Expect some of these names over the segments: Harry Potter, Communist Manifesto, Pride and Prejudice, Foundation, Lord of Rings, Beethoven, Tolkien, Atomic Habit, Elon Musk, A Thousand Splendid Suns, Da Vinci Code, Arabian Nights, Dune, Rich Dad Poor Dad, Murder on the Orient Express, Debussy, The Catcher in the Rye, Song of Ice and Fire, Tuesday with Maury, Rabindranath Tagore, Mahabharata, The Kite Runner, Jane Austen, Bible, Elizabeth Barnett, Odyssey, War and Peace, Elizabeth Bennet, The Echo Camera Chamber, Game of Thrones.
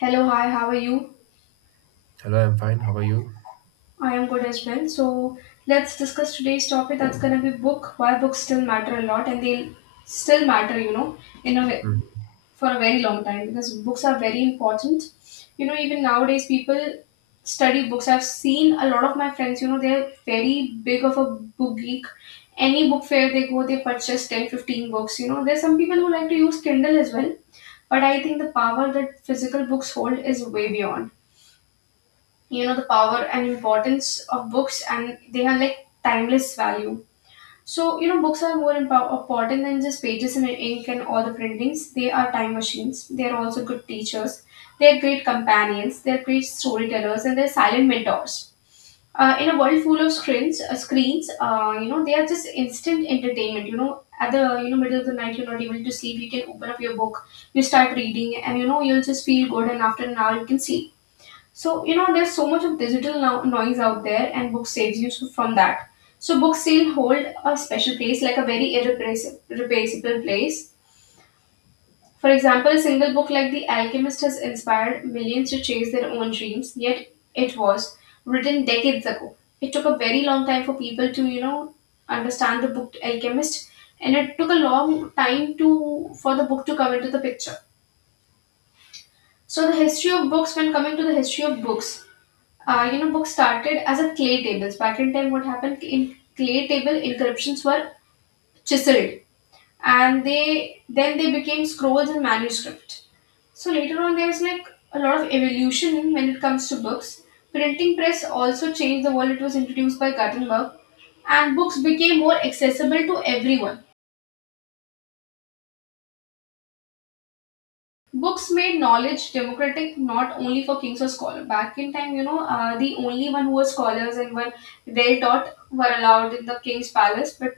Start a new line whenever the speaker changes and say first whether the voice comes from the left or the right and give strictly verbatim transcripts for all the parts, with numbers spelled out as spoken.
left: Hello, hi, how are you?
right: Hello, I'm fine. How are you?
left: I am good as well. So, let's discuss today's topic that's going to be book, why books still matter a lot and they'll still matter, you know, in a way, for a very long time because books are very important. You know, even nowadays people study books. I've seen a lot of my friends, you know, they're very big of a book geek. Any book fair they go, they purchase ten, fifteen books, you know. There's some people who like to use Kindle as well, but I think the power that physical books hold is way beyond you know the power and importance of books, and they have like timeless value. So, you know books are more impo- important than just pages and ink and all the printings. They are time machines, they are also good teachers, they are great companions, they are great storytellers, and they're silent mentors. Uh, in a world full of screens, uh, screens uh, you know they are just instant entertainment. You know at the you know middle of the night, you're not able to sleep, you can open up your book, you start reading, and you know you'll just feel good, and after an hour you can sleep. So, you know, there's so much of digital no- noise out there, and book saves you so- from that. So, books still hold a special place, like a very irreplaceable irreplaceable place. For example, a single book like The Alchemist has inspired millions to chase their own dreams, yet it was written decades ago. It took a very long time for people to, you know, understand the book Alchemist, and it took a long time to for the book to come into the picture. So the history of books, when coming to the history of books, uh, you know, books started as a clay tables. Back in time, what happened in clay table inscriptions were chiseled, and they then they became scrolls and manuscript. So later on, there was like a lot of evolution in when it comes to books. Printing press also changed the world. It was introduced by Gutenberg, and books became more accessible to everyone. Books made knowledge democratic, not only for kings or scholars. Back in time, you know, uh, the only one who were scholars and were well taught were allowed in the king's palace. But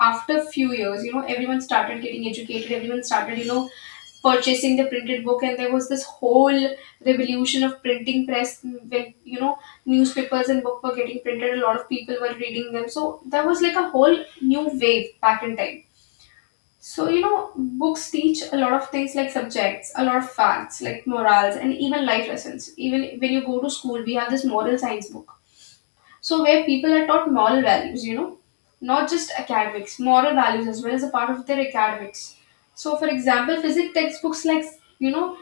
left: after few years, you know, everyone started getting educated. Everyone started, you know, purchasing the printed book, and there was this whole revolution of printing press when you know newspapers and book were getting printed. A lot of people were reading them, so there was like a whole new wave back in time. So, you know, books teach a lot of things like subjects, a lot of facts, like morals, and even life lessons. Even when you go to school, we have this moral science book. So, where people are taught moral values, you know, not just academics, moral values as well as a part of their academics. So, for example, physics textbooks like, you know,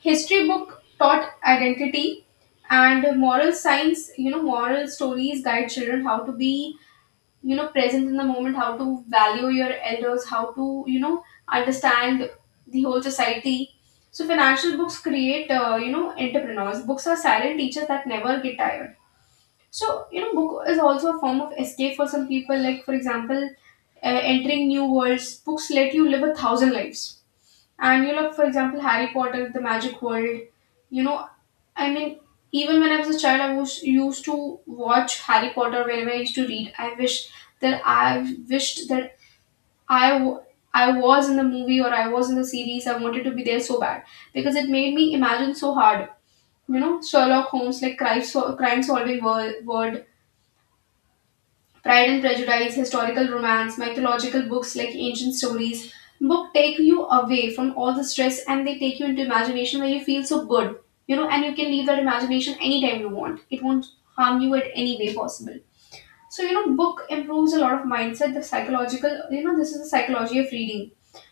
left: history book taught identity, and moral science, you know, moral stories guide children how to be you know present in the moment, how to value your elders, how to you know understand the whole society. So financial books create uh, you know entrepreneurs. Books are silent teachers that never get tired. So you know book is also a form of escape for some people, like for example, uh, entering new worlds, books let you live a thousand lives. And you know, like, for example, Harry Potter, The Magic World, you know, I mean, even when I was a child, I was used to watch Harry Potter whenever I used to read. I wish that I wished that I w- I was in the movie or I was in the series. I wanted to be there so bad because it made me imagine so hard. You know, Sherlock Holmes, like crime, so- crime solving world, world, Pride and Prejudice, historical romance, mythological books like ancient stories. Book take you away from all the stress and they take you into imagination where you feel so good. You know, and you can leave that imagination anytime you want. It won't harm you at any way possible. So, you know, book improves a lot of mindset, the psychological, you know, this is the psychology of reading.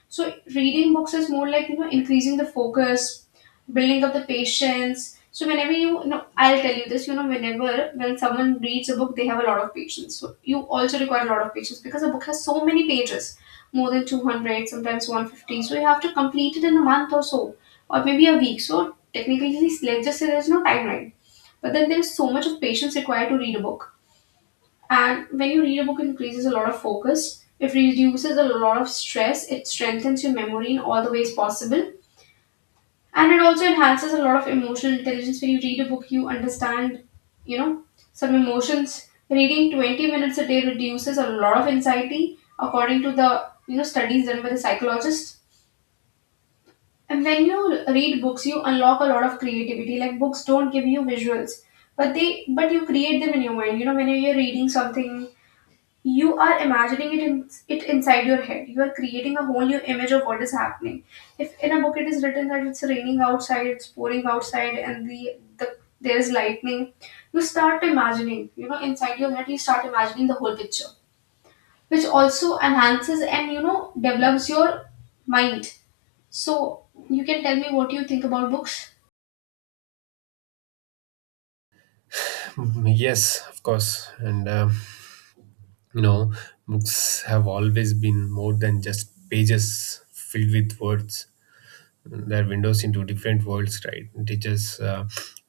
left: So reading books is more like you know increasing the focus, building up the patience. So whenever you, you know, I'll tell you this, you know, whenever when someone reads a book, they have a lot of patience. So you also require a lot of patience because a book has so many pages, more than two hundred, sometimes one fifty. So you have to complete it in a month or so, or maybe a week. So technically, let's just say there's no timeline. But then there is so much of patience required to read a book. And when you read a book, it increases a lot of focus. It reduces a lot of stress. It strengthens your memory in all the ways possible. And it also enhances a lot of emotional intelligence. When you read a book, you understand, you know, some emotions. Reading twenty minutes a day reduces a lot of anxiety, according to the, you know, studies done by the psychologist. And when you read books, you unlock a lot of creativity. Like books don't give you visuals, but they but you create them in your mind. You know, whenever you're reading something, you are imagining it in, it inside your head, you are creating a whole new image of what is happening. If in a book it is written that it's raining outside, it's pouring outside, and the, the there is lightning, you start imagining, you know inside your head you start imagining the whole picture, which also enhances and you know develops your mind. So you can tell me what you think about books.
right: Hmm. Yes, of course. And um you know, books have always been more than just pages filled with words. Their windows into different worlds, right? Teachers, uh,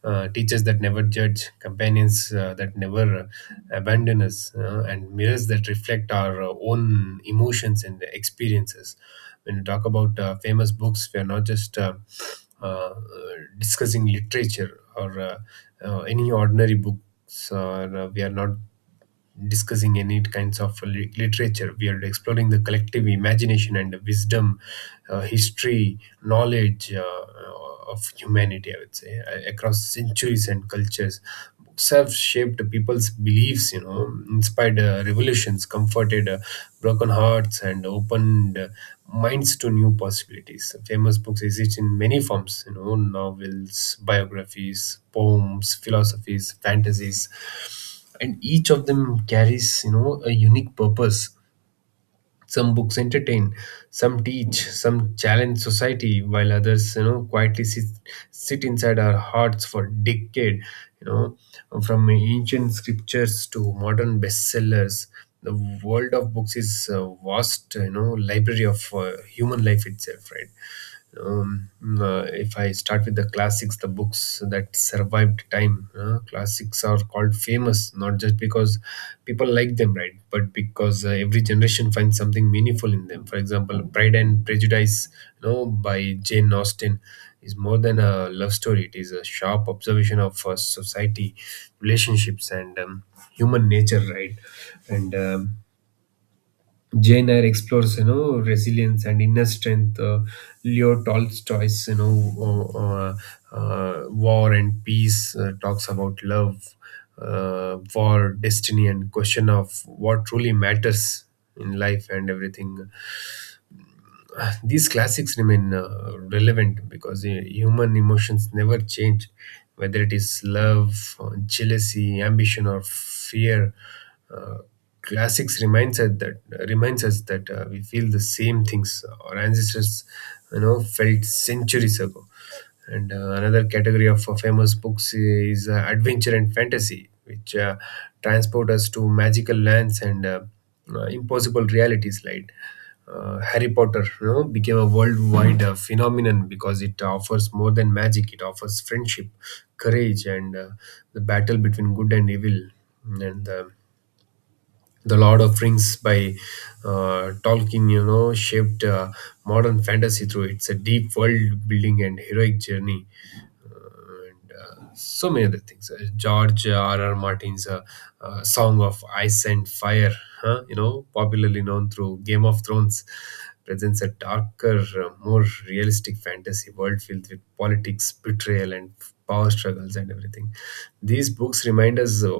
right: uh, teachers that never judge, companions uh, that never uh, abandon us, uh, and mirrors that reflect our uh, own emotions and experiences. When we talk about uh, famous books, we are not just uh, uh, discussing literature or uh, uh, any ordinary books, or uh, we are not discussing any kinds of lit- literature. We are exploring the collective imagination and the wisdom, uh, history, knowledge uh, uh, of humanity, I would say, a- across centuries and cultures. Books have shaped people's beliefs, you know, inspired uh, revolutions, comforted uh, broken hearts, and opened uh, minds to new possibilities. Famous books exist in many forms, you know, novels, biographies, poems, philosophies, fantasies, and each of them carries, you know, a unique purpose. Some books entertain, some teach, some challenge society, while others, you know, quietly sit, sit inside our hearts for decade, you know, from ancient scriptures to modern bestsellers. The world of books is a vast, you know, library of uh, human life itself, right? um, uh, if I start with the classics, the books that survived time, uh, classics are called famous not just because people like them, right? But because uh, every generation finds something meaningful in them. For example, Pride and Prejudice, you know, by Jane Austen, is more than a love story. It is a sharp observation of uh, society, relationships, and um, human nature, right? And um, Jane Eyre explores, you know, resilience and inner strength. Uh, Leo Tolstoy's, you know, uh, uh, uh, War and Peace uh, talks about love, uh, war, destiny, and question of what truly matters in life and everything. These classics remain uh, relevant because uh, human emotions never change, whether it is love, uh, jealousy, ambition, or fear. Uh, Classics reminds us that reminds us that uh, we feel the same things our ancestors, you know, felt centuries ago. And uh, Another category of uh, famous books uh, is uh, adventure and fantasy, which uh, transport us to magical lands and uh, uh, impossible realities. Like uh, Harry Potter, you know, became a worldwide uh, phenomenon because it offers more than magic. It offers friendship, courage, and uh, the battle between good and evil. And uh, The Lord of Rings by uh, Tolkien, you know, shaped uh, modern fantasy through its a deep world building and heroic journey, and uh, so many other things. Uh, George R. R. Martin's uh, uh, Song of Ice and Fire, huh? You know, popularly known through Game of Thrones, presents a darker, uh, more realistic fantasy world filled with politics, betrayal, and power struggles and everything. These books remind us uh,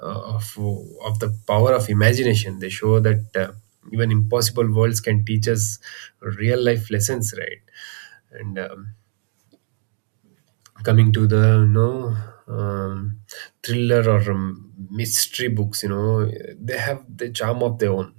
right: of, of the power of imagination. They show that uh, even impossible worlds can teach us real life lessons, right? And um, Coming to the, you know, um, thriller or um, mystery books, you know, they have the charm of their own.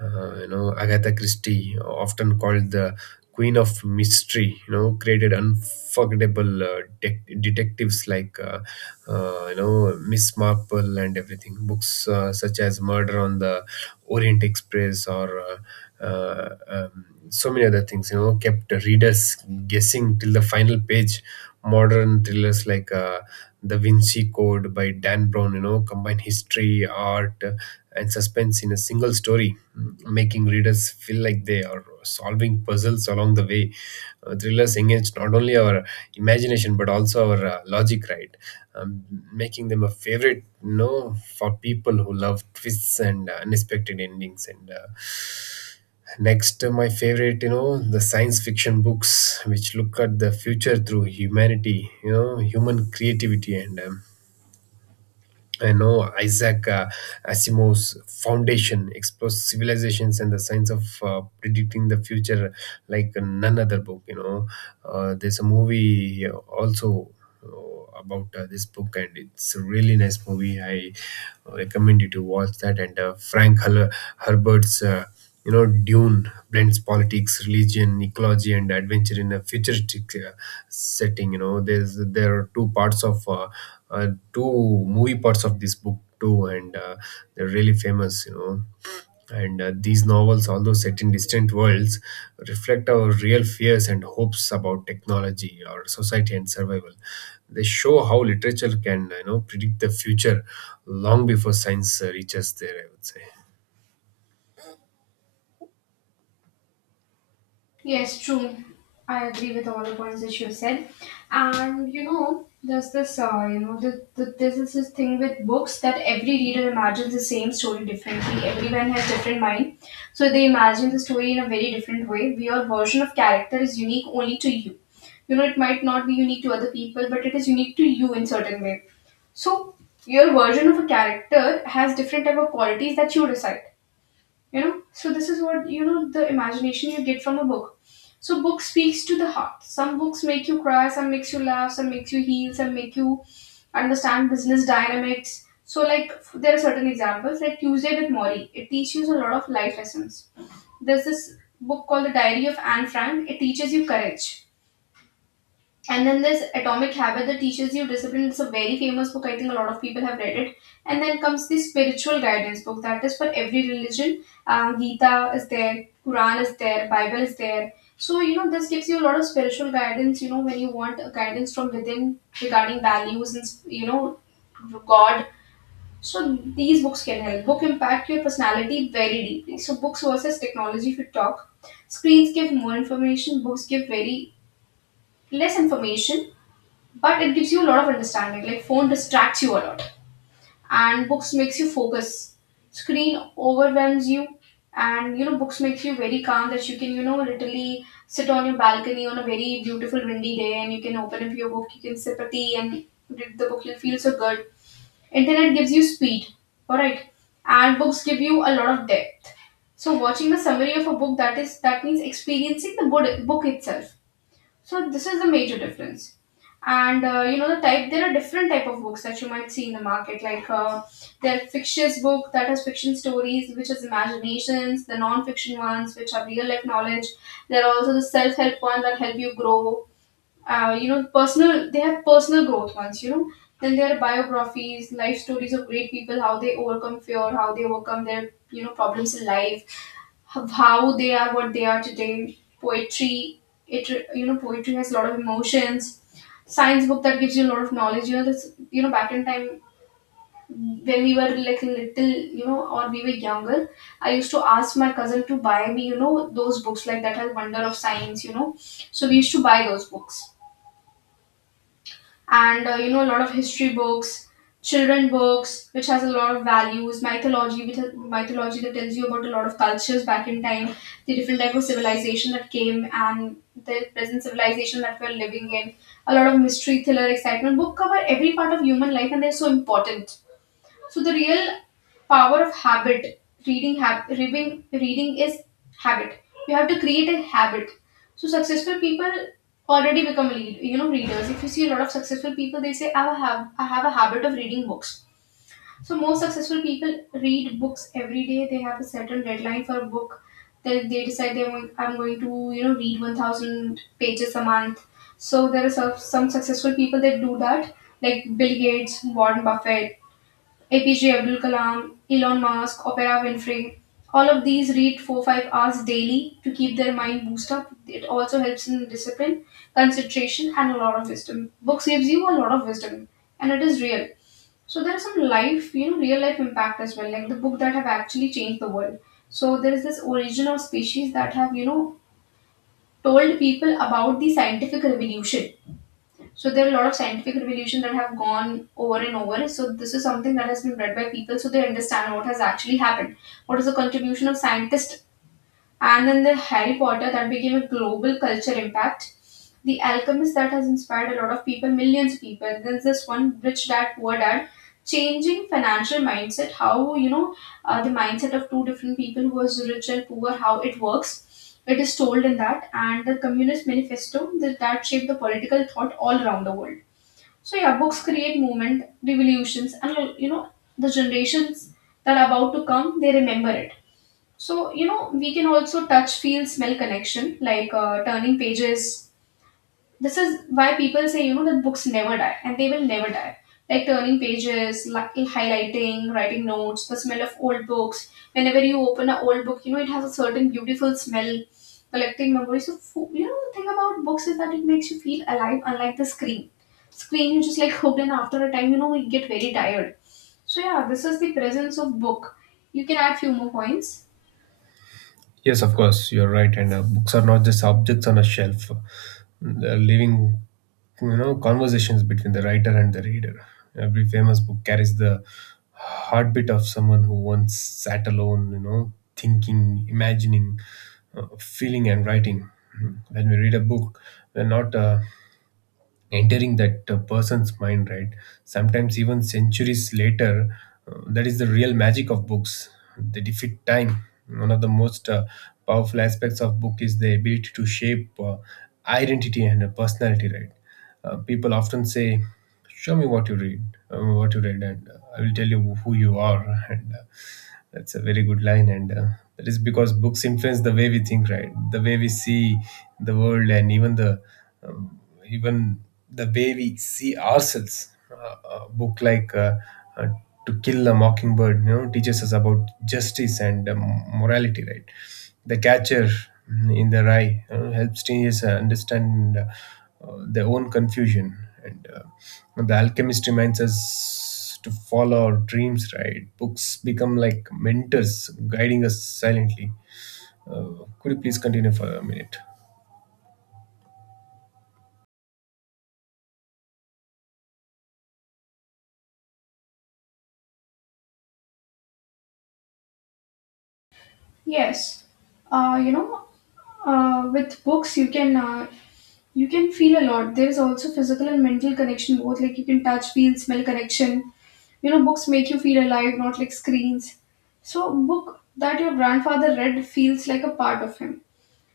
right: uh, You know, Agatha Christie, often called the queen of mystery, you know, created unforgettable uh, dec- detectives like, uh, uh, you know, Miss Marple and everything. Books uh, such as Murder on the Orient Express, or uh, uh, um, so many other things, you know, kept readers guessing till the final page. Modern thrillers like uh, the Vinci Code by Dan Brown, you know, combine history, art, uh, and suspense in a single story, mm, making readers feel like they are solving puzzles along the way. Uh, thrillers engage not only our imagination but also our uh, logic, right? Um, Making them a favorite, you know, for people who love twists and uh, unexpected endings. And uh, Next, uh, my favorite, you know, the science fiction books, which look at the future through humanity, you know, human creativity and, um, I know, Isaac uh, Asimov's Foundation explores civilizations and the science of uh, predicting the future like none other book. You know, uh, there's a movie also uh, about uh, this book, and it's a really nice movie. I recommend you to watch that. And uh, Frank Hal- Herbert's. Uh, you know, Dune blends politics, religion, ecology, and adventure in a futuristic uh, setting. You know, there's there are two parts of uh, uh, two movie parts of this book too, and uh, they're really famous. You know, and uh, these novels, although set in distant worlds, reflect our real fears and hopes about technology, our society, and survival. They show how literature can, you know, predict the future long before science uh, reaches there. I would say.
left: Yes, true. I agree with all the points that you said. And you know, there's this, uh, you know, the, the, this is this thing with books that every reader imagines the same story differently. Everyone has different mind, so they imagine the story in a very different way. Your version of character is unique only to you. You know, it might not be unique to other people, but it is unique to you in certain way. So your version of a character has different type of qualities that you decide. You know so this is what you know the imagination you get from a book. So book speaks to the heart. Some books make you cry, some makes you laugh, some makes you heal, some make you understand business dynamics. So like f- there are certain examples like Tuesday with Maury, it teaches you a lot of life lessons. There's this book called The Diary of Anne Frank, it teaches you courage. And then there's Atomic Habit that teaches you discipline. It's a very famous book. I think a lot of people have read it. And then comes the spiritual guidance book that is for every religion. Um, Gita is there, Quran is there, Bible is there. So you know this gives you a lot of spiritual guidance. You know when you want a guidance from within regarding values and you know God. So these books can help. Book impact your personality very deeply. So books versus technology. If you talk, screens give more information. Books give very less information, but it gives you a lot of understanding. Like phone distracts you a lot and books makes you focus. Screen overwhelms you, and you know books makes you very calm, that you can you know literally sit on your balcony on a very beautiful windy day, and you can open up your book, you can sip a tea and read the book, you'll feel so good. Internet gives you speed, all right, and books give you a lot of depth. So watching the summary of a book, that is that means experiencing the book book itself. So this is the major difference. And uh, you know the type. There are different type of books that you might see in the market. Like uh, there are fictitious book that has fiction stories, which is imaginations. The non-fiction ones, which are real life knowledge. There are also the self-help one that help you grow. Uh, you know personal. They have personal growth ones. You know. Then there are biographies, life stories of great people, how they overcome fear, how they overcome their you know problems in life, of how they are what they are today. Poetry, it you know, poetry has a lot of emotions. Science book that gives you a lot of knowledge. You know, this you know back in time when we were like little, you know, or we were younger, I used to ask my cousin to buy me, you know, those books like that has Wonder of Science, you know. So we used to buy those books and uh, you know a lot of history books, children books which has a lot of values, mythology with mythology that tells you about a lot of cultures back in time, the different type of civilization that came and the present civilization that we're living in, a lot of mystery, thriller, excitement book cover every part of human life and they're so important. So the real power of habit, reading, hab- reading, reading is habit. You have to create a habit. So successful people already become lead, you know, readers. If you see a lot of successful people, they say, I have, I have a habit of reading books. So most successful people read books every day. They have a certain deadline for a book. Then they decide they want, I'm going to, you know, read one thousand pages a month. So there are some some successful people that do that, like Bill Gates, Warren Buffett, A P J Abdul Kalam, Elon Musk, Opera Winfrey. All of these read four five hours daily to keep their mind boosted up. It also helps in discipline, concentration, and a lot of wisdom. Books gives you a lot of wisdom, and it is real. So there are some life, you know, real life impact as well, like the book that have actually changed the world. So there is this origin of species that have you know told people about the scientific revolution. So there are a lot of scientific revolution that have gone over and over. So this is something that has been read by people, so they understand what has actually happened. What is the contribution of scientists? And then the Harry Potter that became a global culture impact. The Alchemist that has inspired a lot of people, millions of people. There's this one rich dad, poor dad, changing financial mindset. How you know uh, the mindset of two different people who was rich and poor, how it works. It is told in that, and the Communist Manifesto that that shaped the political thought all around the world. So yeah, books create movement, revolutions, and you know the generations that are about to come, they remember it. So you know we can also touch, feel, smell connection, like uh, turning pages. This is why people say you know that books never die and they will never die, like turning pages, like highlighting, writing notes, the smell of old books. Whenever you open an old book, you know it has a certain beautiful smell, collecting memories. So fo- you know the thing about books is that it makes you feel alive, unlike the screen. Screen, you just like hooked and after a time you know we get very tired. So yeah, this is the presence of book. You can add few more points.
right: Yes, of course, you're right. And uh, Books are not just objects on a shelf; they're living, you know, conversations between the writer and the reader. Every famous book carries the heartbeat of someone who once sat alone, you know, thinking, imagining, uh, feeling, and writing. Hmm. When we read a book, we're not uh, entering that uh, person's mind, right? Sometimes even centuries later, uh, that is the real magic of books. They defeat time. One of the most uh, powerful aspects of book is the ability to shape uh, identity and uh, personality, right? Uh, people often say, show me what you read, uh, what you read, and uh, I will tell you who you are. And uh, That's a very good line. And uh, That is because books influence the way we think, right? The way we see the world, and even the um, even the way we see ourselves. Uh, a book like uh, uh, To Kill a Mockingbird, you know, teaches us about justice and, um, morality, right? The Catcher in the Rye you helps teenagers uh, understand uh, their own confusion, and uh, the alchemist reminds us to follow our dreams, right? Books become like mentors guiding us silently. uh, could you please continue for a minute?
left: Yes, uh, you know, uh, with books you can uh, you can feel a lot. There is also physical and mental connection both. Like you can touch, feel, smell connection. You know, books make you feel alive, not like screens. So, book that your grandfather read feels like a part of him.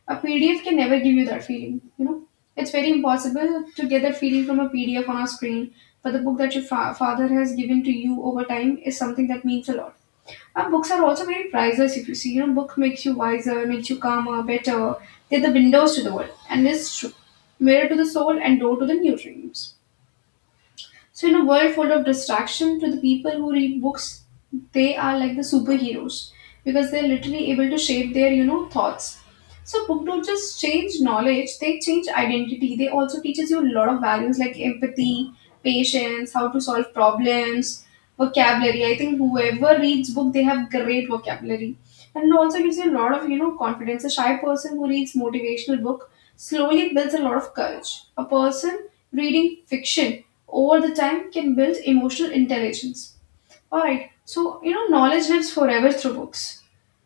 left: A P D F can never give you that feeling. You know, it's very impossible to get that feeling from a P D F on a screen. But the book that your fa- father has given to you over time is something that means a lot. Uh, books are also very priceless if you see. You know, book makes you wiser, makes you calmer, better. They're the windows to the world. And it's true. Mirror to the soul and door to the new dreams. So, in a world full of distraction, to the people who read books, they are like the superheroes because they're literally able to shape their, you know, thoughts. So, book don't just change knowledge; they change identity. They also teaches you a lot of values like empathy, patience, how to solve problems, vocabulary. I think whoever reads book, they have great vocabulary, and it also gives you a lot of, you know, confidence. A shy person who reads motivational book slowly builds a lot of courage. A person reading fiction over the time can build emotional intelligence. Alright, so you know, knowledge lives forever through books.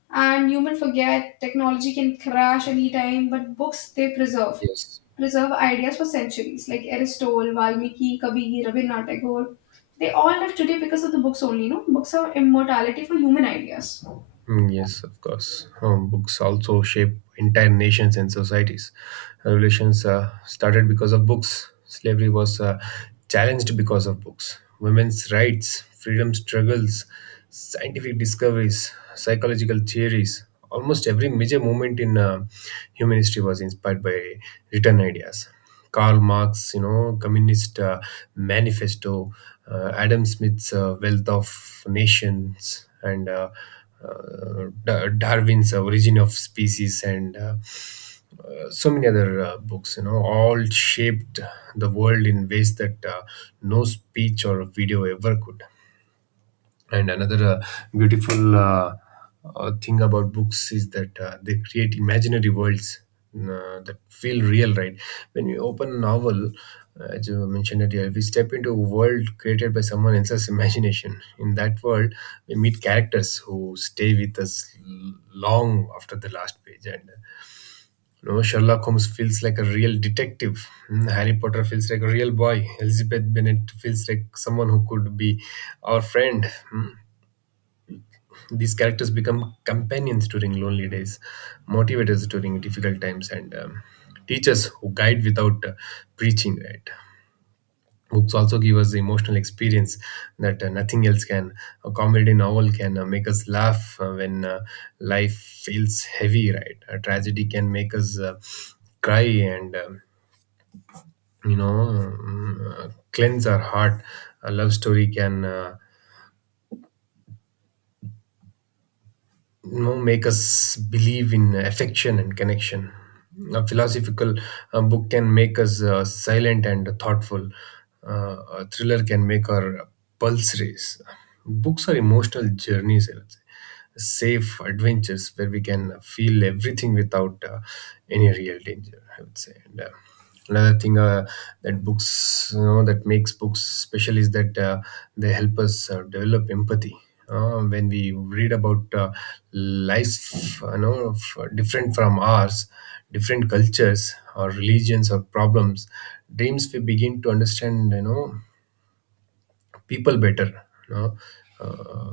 left: And human forget technology can crash anytime, but books they preserve. Preserve ideas for centuries, like Aristotle, Valmiki, Kabir, Rabindranath Tagore. They all live today because of the books only, you know. Books are immortality for human ideas.
right: Mm, yes, of course. Um, books also shape entire nations and societies. Revolutions uh, started because of books. Slavery was uh, challenged because of books. Women's rights, freedom struggles, scientific discoveries, psychological theories. Almost every major movement in uh, human history was inspired by written ideas. Karl Marx, you know, Communist uh, Manifesto, uh, Adam Smith's uh, Wealth of Nations, and uh, uh, Da- Darwin's uh, Origin of Species, and uh, uh, so many other uh, books, you know, all shaped the world in ways that uh, no speech or video ever could. And another uh, beautiful uh, uh, thing about books is that uh, they create imaginary worlds uh, that feel real, right? When you open a novel, uh, as you mentioned earlier, we step into a world created by someone else's imagination. In that world, we meet characters who stay with us l- long after the last page. And, you know, Sherlock Holmes feels like a real detective. Hmm, Harry Potter feels like a real boy. Elizabeth Bennet feels like someone who could be our friend. Hmm, these characters become companions during lonely days, motivators during difficult times, and, um, teachers who guide without uh, preaching, right? Books also give us the emotional experience that uh, nothing else can. A comedy novel can uh, make us laugh uh, when uh, life feels heavy, right? A tragedy can make us uh, cry and, um, you know mm, uh, cleanse our heart. A love story can, uh, you know, make us believe in affection and connection. A philosophical uh, book can make us uh, silent and thoughtful. Uh, a thriller can make our pulse race. Books are emotional journeys, I would say. Safe adventures where we can feel everything without uh, any real danger, I would say. And, uh, another thing uh, that books, you know, that makes books special is that uh, they help us uh, develop empathy. Uh, when we read about uh, life you know f- different from ours, different cultures or religions or problems, dreams, we begin to understand, you know, people better, you know. uh,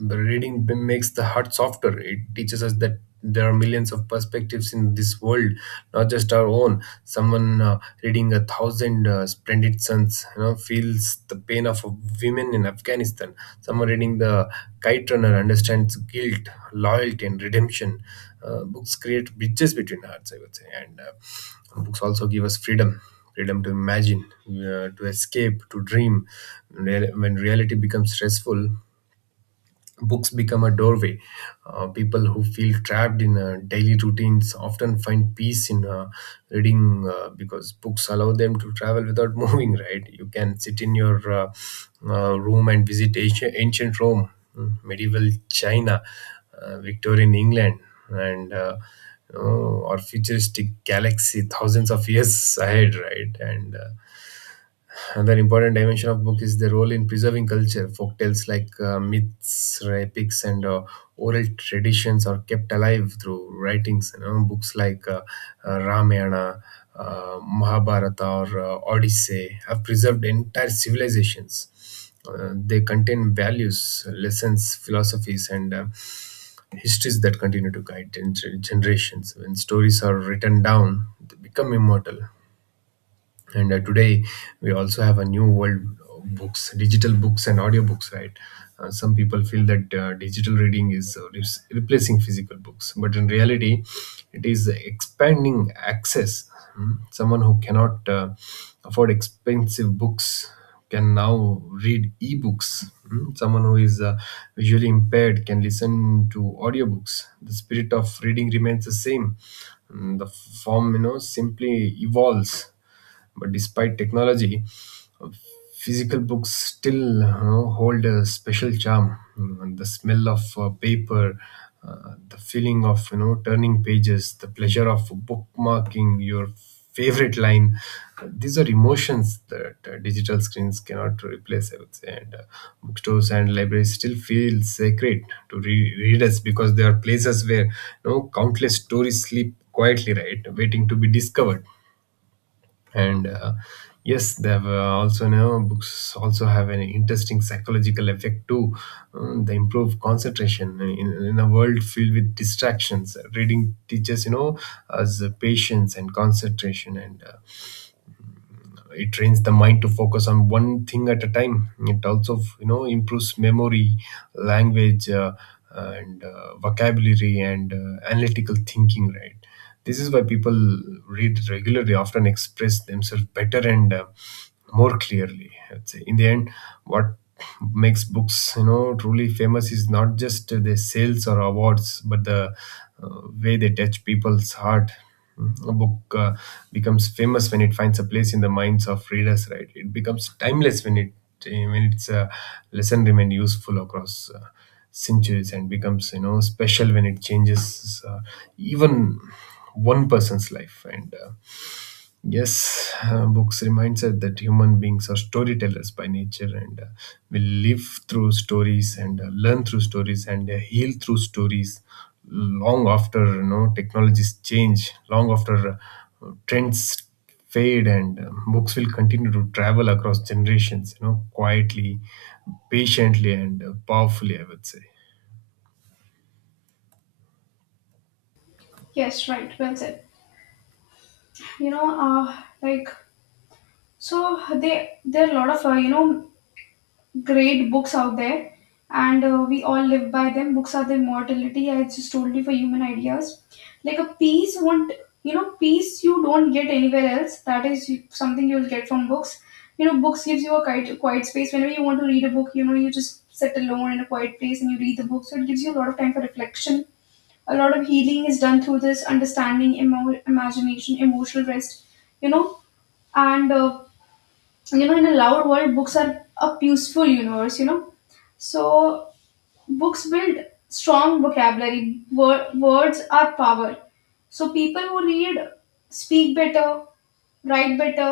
right: the reading b- makes the heart softer. It teaches us that there are millions of perspectives in this world, not just our own. Someone uh, reading A Thousand uh, Splendid Sons, you know, feels the pain of women in Afghanistan. Someone reading the Kite Runner understands guilt, loyalty, and redemption. Uh, books create bridges between hearts, I would say. And uh, Books also give us freedom, freedom to imagine, uh, to escape, to dream. Real, when reality becomes stressful, books become a doorway. Uh, people who feel trapped in uh, daily routines often find peace in uh, reading, uh, because books allow them to travel without moving, right? You can sit in your uh, uh, room and visit ancient, ancient Rome, mm, medieval China, uh, Victorian England, and, uh, you know, or futuristic galaxy thousands of years ahead, right? And uh, Another important dimension of book is the role in preserving culture. Folk tales like uh, myths, uh, epics, and uh, oral traditions are kept alive through writings. You know, books like uh, uh, Ramayana, uh, Mahabharata, or uh, Odyssey have preserved entire civilizations. Uh, they contain values, lessons, philosophies, and uh, histories that continue to guide gen- generations. When stories are written down, they become immortal, and uh, today we also have a new world of books, digital books and audiobooks, right? Uh, some people feel that uh, digital reading is uh, re- replacing physical books, but in reality it is expanding access. Hmm. Someone who cannot uh, afford expensive books can now read ebooks. Hmm. Someone who is uh, visually impaired can listen to audiobooks. The spirit of reading remains the same. Mm, the form, you know, simply evolves, but despite technology, physical books still, you know, hold a special charm. You know, the smell of uh, paper, uh, the feeling of, you know, turning pages, the pleasure of bookmarking your favorite line. These are emotions that uh, digital screens cannot replace. I would say, and uh, bookstores and libraries still feel sacred to re- readers because they are places where, you know, countless stories sleep quietly, right, waiting to be discovered. And uh, yes, they have, uh, also now, books also have an interesting psychological effect too. Um, they improve concentration in, in a world filled with distractions. Reading teaches, you know, as patience and concentration, and uh, it trains the mind to focus on one thing at a time. It also, you know, improves memory, language, uh, and uh, vocabulary, and uh, analytical thinking, right? This is why people read regularly, often express themselves better, and uh, more clearly, I'd say. In the end, what makes books, you know, truly famous is not just the sales or awards, but the uh, way they touch people's heart. A book uh, becomes famous when it finds a place in the minds of readers, right? It becomes timeless when it eh, when its uh, lesson remain useful across uh, centuries, and becomes, you know, special when it changes, uh, even one person's life. And, uh, yes, uh, books reminds us that human beings are storytellers by nature, and uh, we live through stories, and uh, learn through stories, and uh, heal through stories. Long after, you know, technologies change, long after uh, trends fade, and uh, books will continue to travel across generations. You know, quietly, patiently, and uh, powerfully. I would say.
left: Yes, right. Well said. You know, uh, like so they there are a lot of uh, you know great books out there and uh, we all live by them. Books are the immortality I just told you for human ideas, like a peace won't you know peace you don't get anywhere else, that is something you'll get from books. You know, books gives you a quiet, quiet space. Whenever you want to read a book, you know, you just sit alone in a quiet place and you read the book, so it gives you a lot of time for reflection. A lot of healing is done through this, understanding, emo- imagination, emotional rest, you know. And uh, you know, in a loud world books are a useful universe, you know. So books build strong vocabulary. Wor- words are power. So people who read speak better, write better,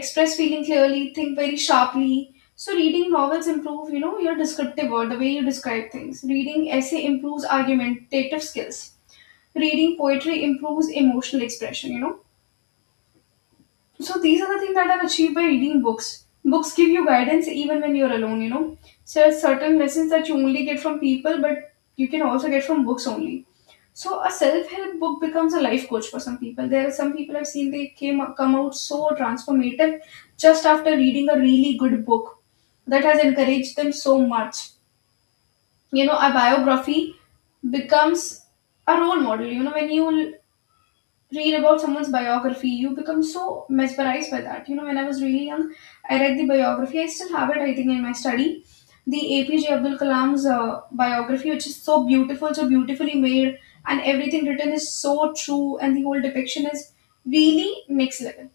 left: express feeling clearly, think very sharply. So reading novels improve you know your descriptive word, the way you describe things. Reading essay improves argumentative skills. Reading poetry improves emotional expression, you know. So these are the things that I've achieved by reading books. Books give you guidance even when you're alone, you know. So there are certain lessons that you only get from people, but you can also get from books only. So a self-help book becomes a life coach for some people. There are some people I've seen they came come out so transformative just after reading a really good book that has encouraged them so much. You know, a biography becomes a role model. You know, when you read about someone's biography you become so mesmerized by that. You know, when I was really young, I read the biography, I still have it I think in my study, the APJ Abdul Kalam's uh, biography, which is so beautiful, so beautifully made, and everything written is so true and the whole depiction is really next level.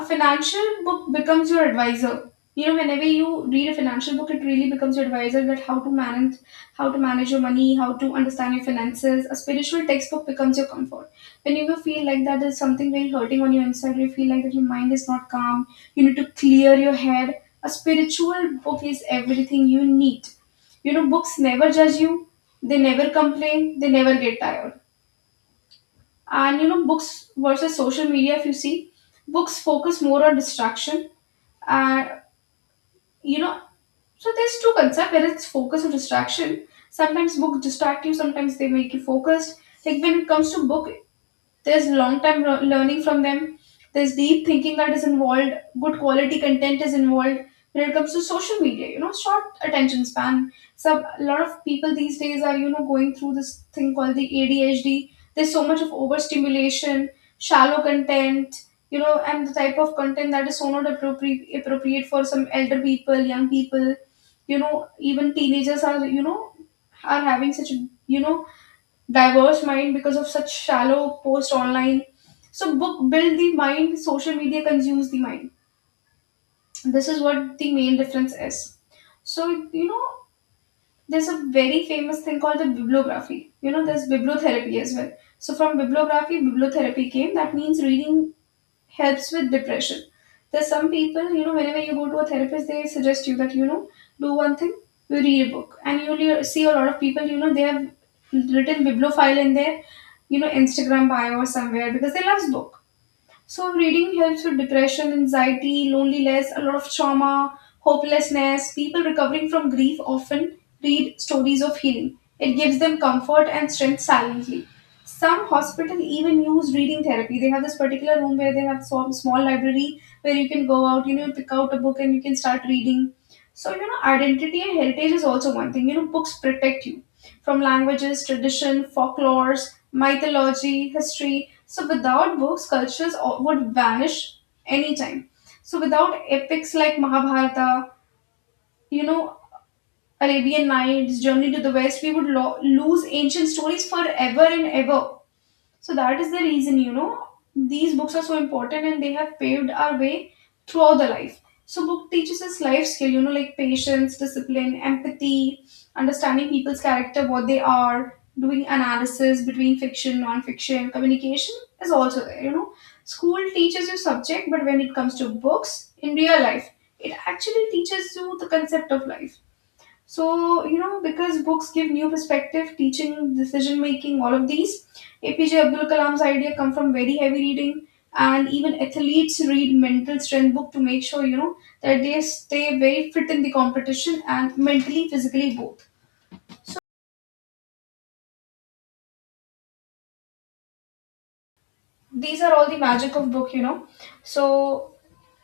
left: A financial book becomes your advisor. You know, whenever you read a financial book it really becomes your advisor, that how to manage how to manage your money, how to understand your finances. A spiritual textbook becomes your comfort. When you feel like that there's something very hurting on your inside, you feel like that your mind is not calm, you need to clear your head, a spiritual book is everything you need. You know, books never judge you, they never complain, they never get tired. And you know, books versus social media if you see, books focus more on distraction, and you know, so there's two concepts whether it's focus or distraction. Sometimes books distract you, sometimes they make you focused. Like when it comes to book, there's long time lear- learning from them, there's deep thinking that is involved, good quality content is involved. When it comes to social media, you know, short attention span. So a lot of people these days are you know going through this thing called the A D H D. There's so much of overstimulation, shallow content, you know, and the type of content that is so not appropriate appropriate for some elder people, young people, you know, even teenagers are you know are having such a you know diverse mind because of such shallow post online. So book build the mind, social media consumes the mind. This is what the main difference is. So you know, there's a very famous thing called the bibliography. You know, there's bibliotherapy as well. So from bibliography, bibliotherapy came. That means reading helps with depression. There's some people, you know, whenever you go to a therapist, they suggest you that, you know, do one thing, you read a book. And you'll hear- see a lot of people, you know, they have written bibliophile in their, you know, Instagram bio or somewhere because they love book. So reading helps with depression, anxiety, loneliness, a lot of trauma, hopelessness. People recovering from grief often read stories of healing. It gives them comfort and strength silently. Some hospitals even use reading therapy. They have this particular room where they have some small library where you can go out, you know, pick out a book and you can start reading. So, you know, identity and heritage is also one thing. You know, books protect you from languages, tradition, folklores, mythology, history. So without books, cultures all- would vanish anytime. So without epics like Mahabharata, you know, Arabian Nights, Journey to the West, we would lo- lose ancient stories forever and ever. So that is the reason, you know, these books are so important and they have paved our way throughout the life. So book teaches us life skill, you know, like patience, discipline, empathy, understanding people's character, what they are, doing analysis between fiction, non-fiction, communication is also there, you know. School teaches you subject, but when it comes to books in real life, it actually teaches you the concept of life. So, you know, because books give new perspective, teaching, decision making, all of these. A P J Abdul Kalam's idea come from very heavy reading, and even athletes read mental strength book to make sure, you know, that they stay very fit in the competition and mentally, physically both. So these are all the magic of book, you know. So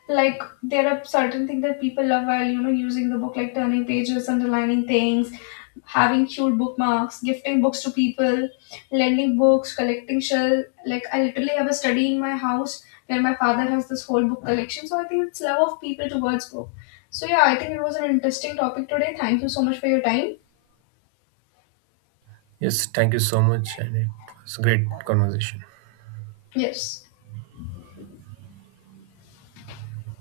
left: like there are certain things that people love while you know using the book, like turning pages, underlining things, having cute bookmarks, gifting books to people, lending books, collecting shell. Like I literally have a study in my house where my father has this whole book collection, so I think it's love of people towards book. So yeah, I think it was an interesting topic today. Thank you so much for your time.
right: Yes, thank you so much, and it was a great conversation.
left: Yes.